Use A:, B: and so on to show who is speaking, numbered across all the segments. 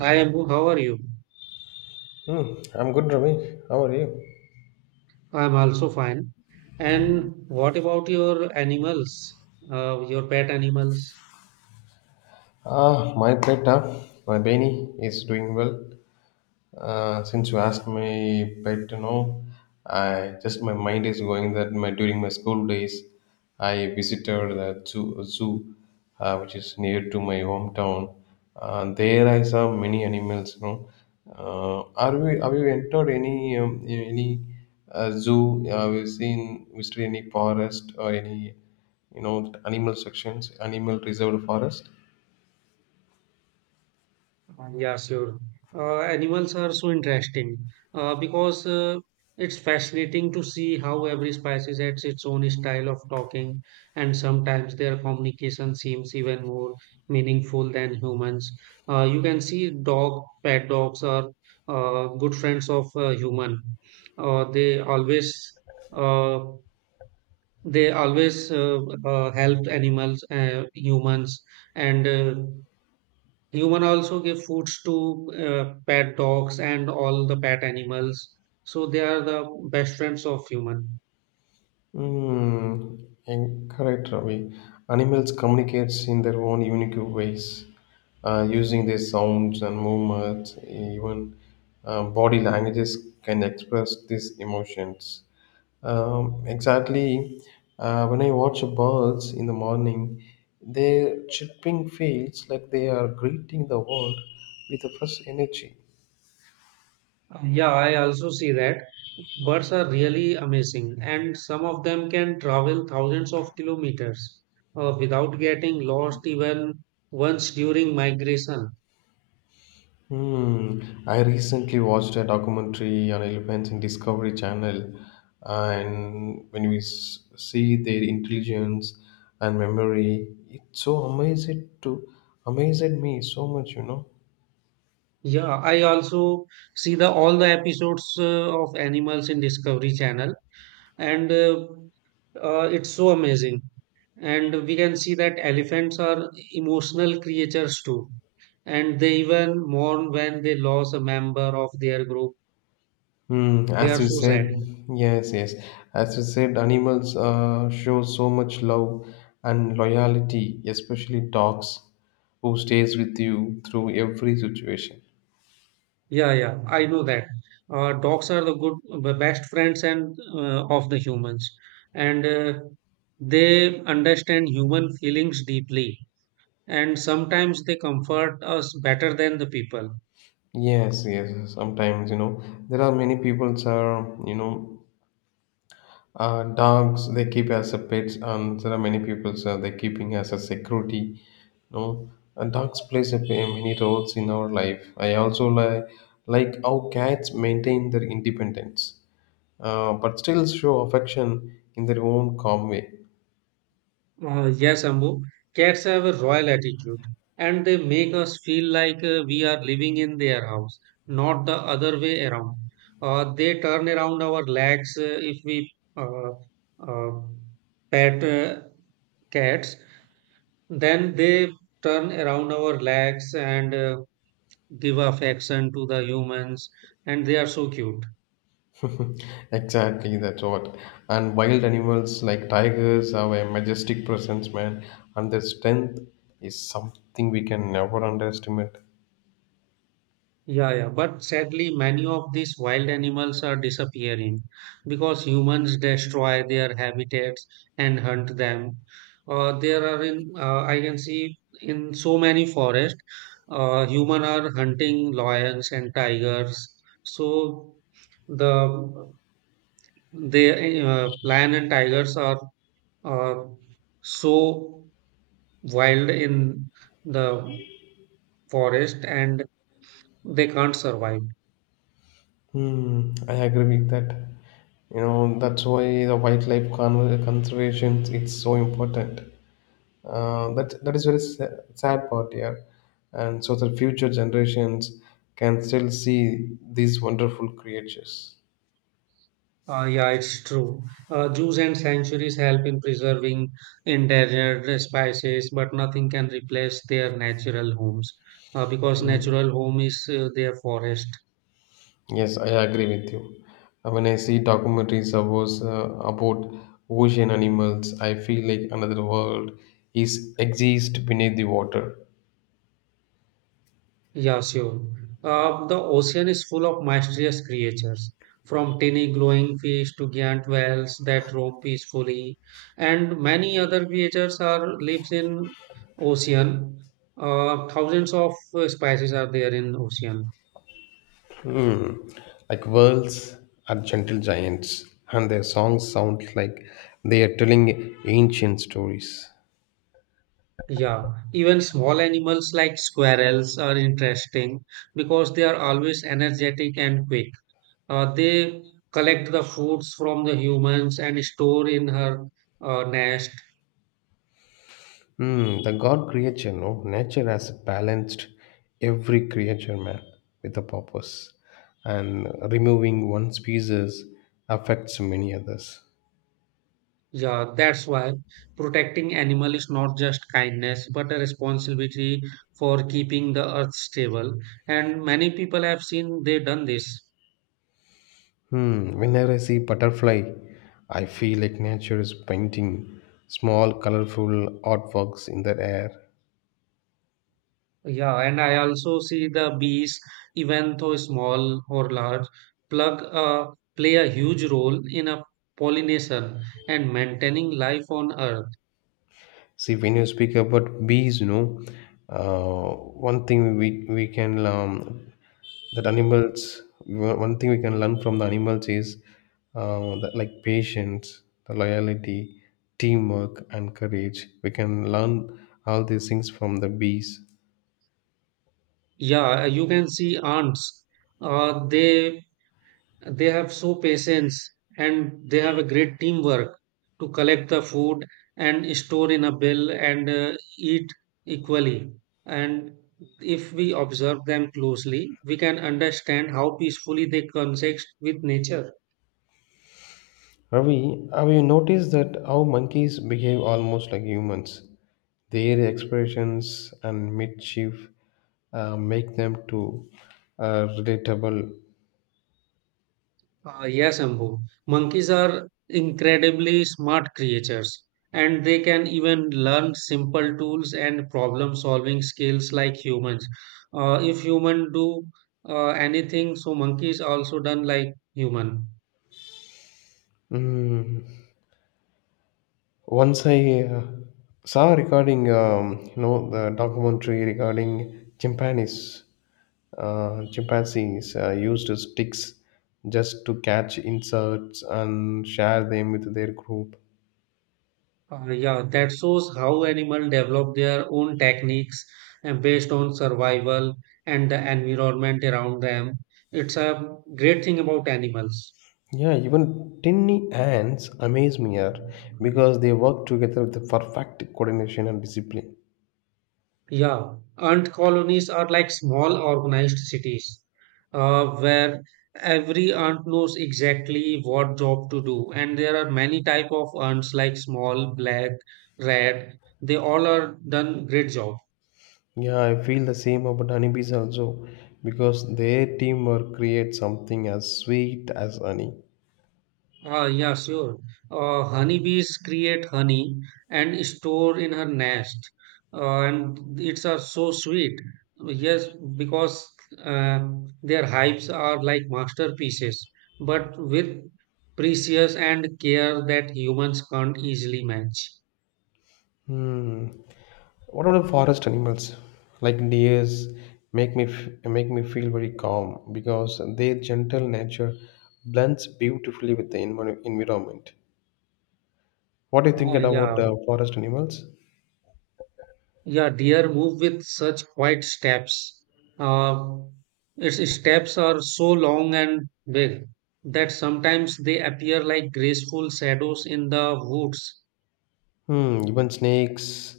A: Hi Ambu, how are you?
B: Hmm, I'm good, Ramesh. How are you?
A: I'm also fine. And what about your animals? Your pet animals?
B: Ah, my pet, huh? My Benny is doing well. Since you asked me, pet, I just my mind is going that my during my school days, I visited the zoo, which is near to my hometown. There I saw many animals. You know, are we have you entered any zoo? Have you seen visited any forest or any you know animal sections, animal reserved forest?
A: Yeah, sure. Animals are so interesting because it's fascinating to see how every species has its own style of talking, and sometimes their communication seems even more meaningful than humans. You can see dog, pet dogs are good friends of human. Uh, they always uh, they always help animals humans and human also give foods to pet dogs and all the pet animals, so they are the best friends of human.
B: Mm, and correct, Ravi. Animals communicates in their own unique ways, using their sounds and movements. Even body languages can express these emotions. Exactly. When I watch birds in the morning, their chirping feels like they are greeting the world with a fresh energy.
A: Yeah, I also see that birds are really amazing and some of them can travel thousands of kilometers without getting lost even once during migration.
B: Hmm. I recently watched a documentary on elephants in Discovery Channel, and when we see their intelligence and memory, it so amazed to amazed me so much, you know.
A: Yeah, I also see the all the episodes of animals in Discovery Channel, and it's so amazing, and we can see that elephants are emotional creatures too and they even mourn when they lose a member of their group.
B: Hmm.
A: They are
B: As you
A: so sad.
B: said, yes, yes. As you said, animals show so much love and loyalty, especially dogs, who stays with you through every situation.
A: Yeah, yeah, I know that dogs are the best friends and of the humans, and they understand human feelings deeply, and sometimes they comfort us better than the people.
B: Yes, yes. Sometimes, you know, there are many peoples are, you know, dogs they keep as a pets, and there are many peoples are they keeping as a security. You know, and dogs plays a many roles in our life. I also like how cats maintain their independence, but still show affection in their own calm way.
A: Yes, Ambu. Cats have a royal attitude and they make us feel like we are living in their house, not the other way around. They turn around our legs if we uh, uh, pet cats, then they turn around our legs and give affection to the humans, and they are so cute.
B: Exactly, that's what. And wild animals like tigers have a majestic presence, man, and their strength is something we can never underestimate.
A: Yeah, yeah, but sadly, many of these wild animals are disappearing because humans destroy their habitats and hunt them. There are in I can see in so many forests, human are hunting lions and tigers. So the the lion and tigers are so wild in the forest and they can't survive.
B: Hmm, I agree with that. You know, that's why the wildlife conservation it's so important. That is very sad part here, and so that future generations can still see these wonderful creatures.
A: Yeah, it's true. Zoos and sanctuaries help in preserving endangered species, but nothing can replace their natural homes because natural home is their forest.
B: Yes, I agree with you. When I see documentaries about ocean animals, I feel like another world is exists beneath the water.
A: Yeah, sure. The ocean is full of mysterious creatures, from tiny glowing fish to giant whales that roam peacefully, and many other creatures are lives in ocean. Thousands of species are there in ocean.
B: Like whales are gentle giants, and their songs sound like they are telling ancient stories.
A: Yeah, even small animals like squirrels are interesting because they are always energetic and quick. They collect the foods from the humans and store in her nest.
B: Hmm, the God creature, no? Nature has balanced every creature, man, with a purpose. And removing one species affects many others.
A: Yeah, that's why protecting animal is not just kindness but a responsibility for keeping the earth stable. And many people have seen they done this.
B: Hmm, whenever I see butterfly, I feel like nature is painting small colorful artworks in the air.
A: Yeah, and I also see the bees, even though small or large, plug play a huge role in a pollination and maintaining life on Earth.
B: See, when you speak about bees, you know, one thing we can that animals one thing we can learn from the animals is that like patience, the loyalty, teamwork, and courage. We can learn all these things from the bees.
A: Yeah, you can see ants. Uh, they they have so patience and they have a great teamwork to collect the food and store in a bill and eat equally, and if we observe them closely we can understand how peacefully they coexist with nature.
B: Ravi, have you noticed that how monkeys behave almost like humans? Their expressions and mischief make them to relatable.
A: Yes, Ambu. Monkeys are incredibly smart creatures, and they can even learn simple tools and problem-solving skills like humans. If human do anything, so monkeys also done like human.
B: Mm. Once I saw a recording, you know, the documentary regarding chimpanzees. Chimpanzees used sticks just to catch insects and share them with their group.
A: Yeah, that shows how animal develop their own techniques and based on survival and the environment around them. It's a great thing about animals.
B: Yeah, even tiny ants amaze me here because they work together with the perfect coordination and discipline.
A: Yeah, ant colonies are like small organized cities where every ant knows exactly what job to do. And there are many type of ants like small, black, red. They all are done great job.
B: Yeah, I feel the same about honeybees also because their teamwork creates something as sweet as honey.
A: Ah, yeah, sure. Honeybees create honey and store in her nest. And it's are so sweet. Yes, because uh, their hives are like masterpieces, but with precious and care that humans can't easily match.
B: Hmm. What about the forest animals? Like deers make me feel very calm because their gentle nature blends beautifully with the environment. What do you
A: Ah,
B: think about
A: yeah.
B: the forest animals?
A: Yeah, deer move with such quiet steps. Uh, its steps are so long and big that sometimes they appear like graceful shadows in the woods.
B: Hmm, even snakes,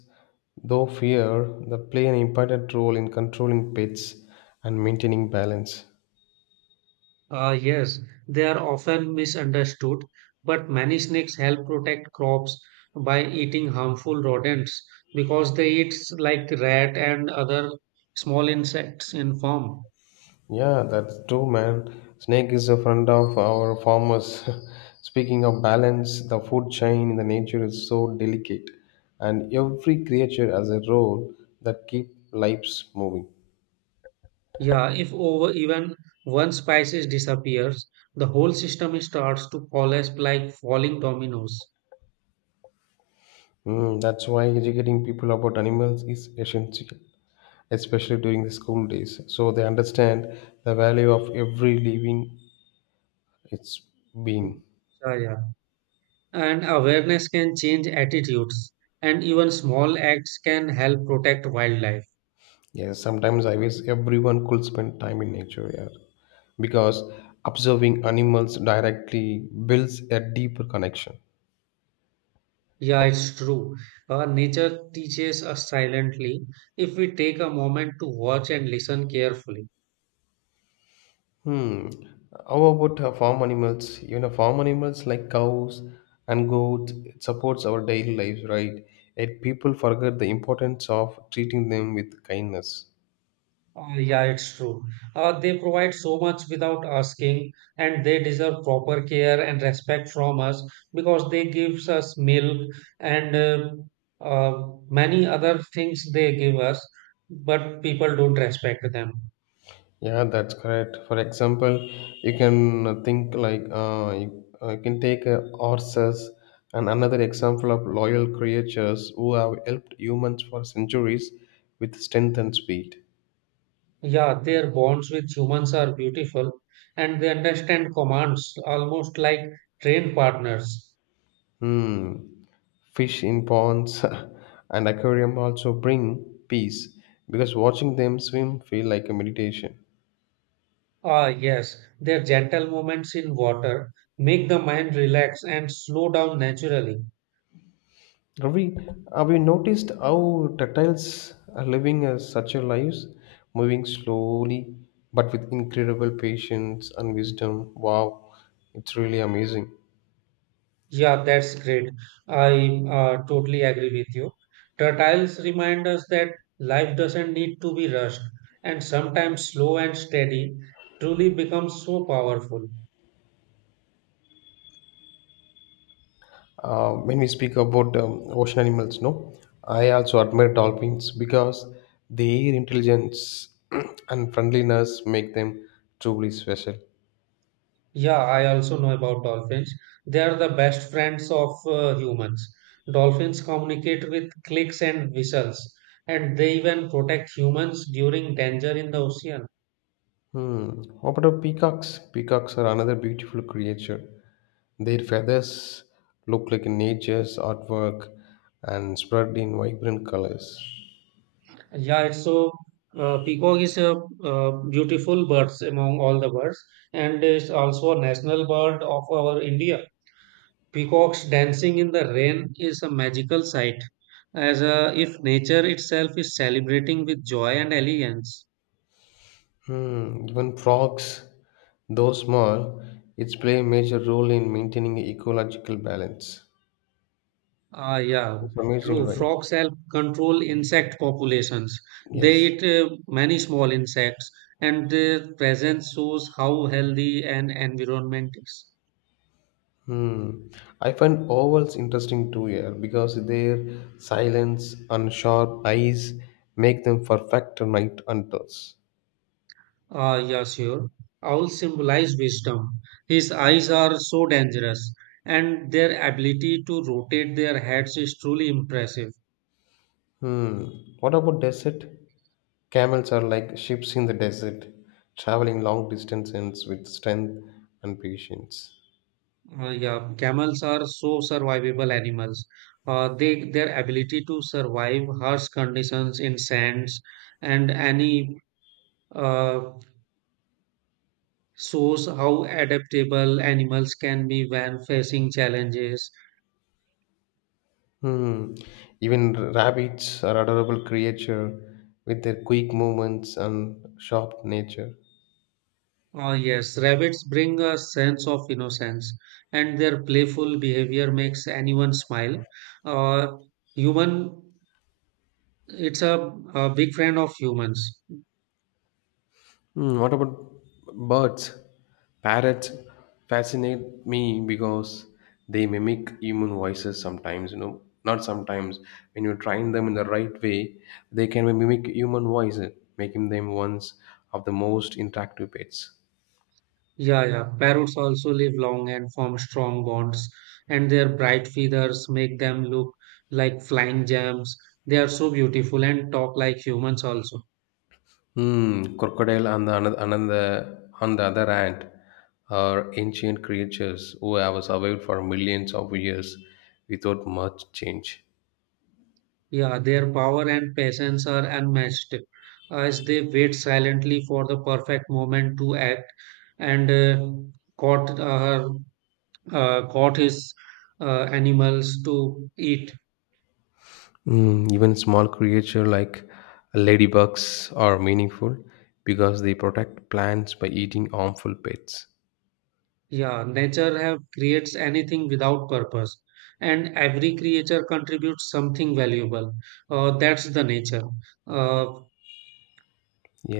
B: though fear, they play an important role in controlling pets and maintaining balance.
A: Yes, they are often misunderstood, but many snakes help protect crops by eating harmful rodents because they eat like rat and other small insects in form.
B: Yeah, that's true, man. Snake is a friend of our farmers. Speaking of balance, the food chain in the nature is so delicate, and every creature has a role that keep lives moving.
A: Yeah, if over even one species disappears, the whole system starts to collapse like falling dominoes.
B: Mm, that's why educating people about animals is essential, especially during the school days, so they understand the value of every living It's been
A: Yeah, yeah. And awareness can change attitudes, and even small acts can help protect wildlife.
B: yes. Sometimes I wish everyone could spend time in nature, yeah, because observing animals directly builds a deeper connection.
A: Yeah, it's true. Nature teaches us silently if we take a moment to watch and listen carefully.
B: Hmm. How about farm animals? You know, farm animals like cows and goats it supports our daily lives, right? Yet people forget the importance of treating them with kindness.
A: Yeah, it's true. They provide so much without asking, and they deserve proper care and respect from us because they gives us milk and many other things they give us, but people don't respect them.
B: Yeah, that's correct. For example, you can think like you can take horses and another example of loyal creatures who have helped humans for centuries with strength and speed.
A: Yeah, their bonds with humans are beautiful, and they understand commands almost like trained partners.
B: Hmm. Fish in ponds and aquarium also bring peace because watching them swim feel like a meditation.
A: Ah, yes, their gentle movements in water make the mind relax and slow down naturally.
B: Have we have you noticed how reptiles are living such a lives, moving slowly but with incredible patience and wisdom? Wow, it's really amazing.
A: Yeah, that's great. I totally agree with you. Turtles remind us that life doesn't need to be rushed, and sometimes slow and steady truly becomes so powerful.
B: When we speak about ocean animals, no, I also admire dolphins because their intelligence and friendliness make them truly special.
A: Yeah, I also know about dolphins. They are the best friends of humans. Dolphins communicate with clicks and whistles, and they even protect humans during danger in the ocean.
B: Hmm. What about peacocks? Peacocks are another beautiful creature. Their feathers look like nature's artwork and spread in vibrant colors.
A: Yeah, it's so peacock is a beautiful birds among all the birds, and it's also a national bird of our India. Peacocks dancing in the rain is a magical sight, as if nature itself is celebrating with joy and elegance.
B: Hmm. Even frogs, though small, it's play a major role in maintaining ecological balance.
A: Ah, yeah,
B: It's amazing,
A: true.
B: right?
A: Frogs help control insect populations. They
B: Yes.
A: eat many small insects, and their presence shows how healthy an environment is.
B: Hmm. I find ovals interesting too here because their silence and sharp eyes make them perfect night hunters.
A: Ah, yeah, sure. Owls symbolize wisdom. His eyes are so dangerous, and their ability to rotate their heads is truly impressive.
B: Hmm. What about desert? Camels are like ships in the desert, traveling long distances with strength and patience.
A: Ah, yeah, camels are so survivable animals. They their ability to survive harsh conditions in sands and any uh, shows how adaptable animals can be when facing challenges.
B: Hmm. Even rabbits are adorable creature with their quick movements and sharp nature.
A: Ah, yes, rabbits bring a sense of innocence, and their playful behavior makes anyone smile. Uh, Human, it's a big friend of humans.
B: Mm, what about birds? Parrots fascinate me because they mimic human voices sometimes, you know. Not sometimes. When you train them in the right way, they can mimic human voices, making them ones of the most interactive pets.
A: Yeah, yeah. Parrots also live long and form strong bonds, and their bright feathers make them look like flying gems. They are so beautiful and talk like humans also.
B: Hmm, crocodile on the another, on the other hand are ancient creatures who have survived for millions of years without much change.
A: Yeah, their power and patience are unmatched as they wait silently for the perfect moment to act and caught uh, caught his animals to eat.
B: Mm, even small creatures like ladybugs are meaningful because they protect plants by eating harmful pests.
A: Yeah, nature have creates anything without purpose, and every creature contributes something valuable. That's the nature, uh,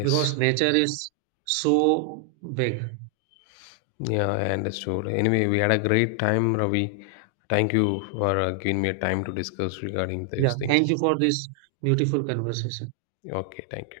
A: because nature is so big.
B: yeah, I understood. Anyway, we had a great time, Ravi. Thank you for giving me a time to discuss regarding these
A: Yeah, thank
B: things.
A: you for this beautiful conversation.
B: Okay, thank you.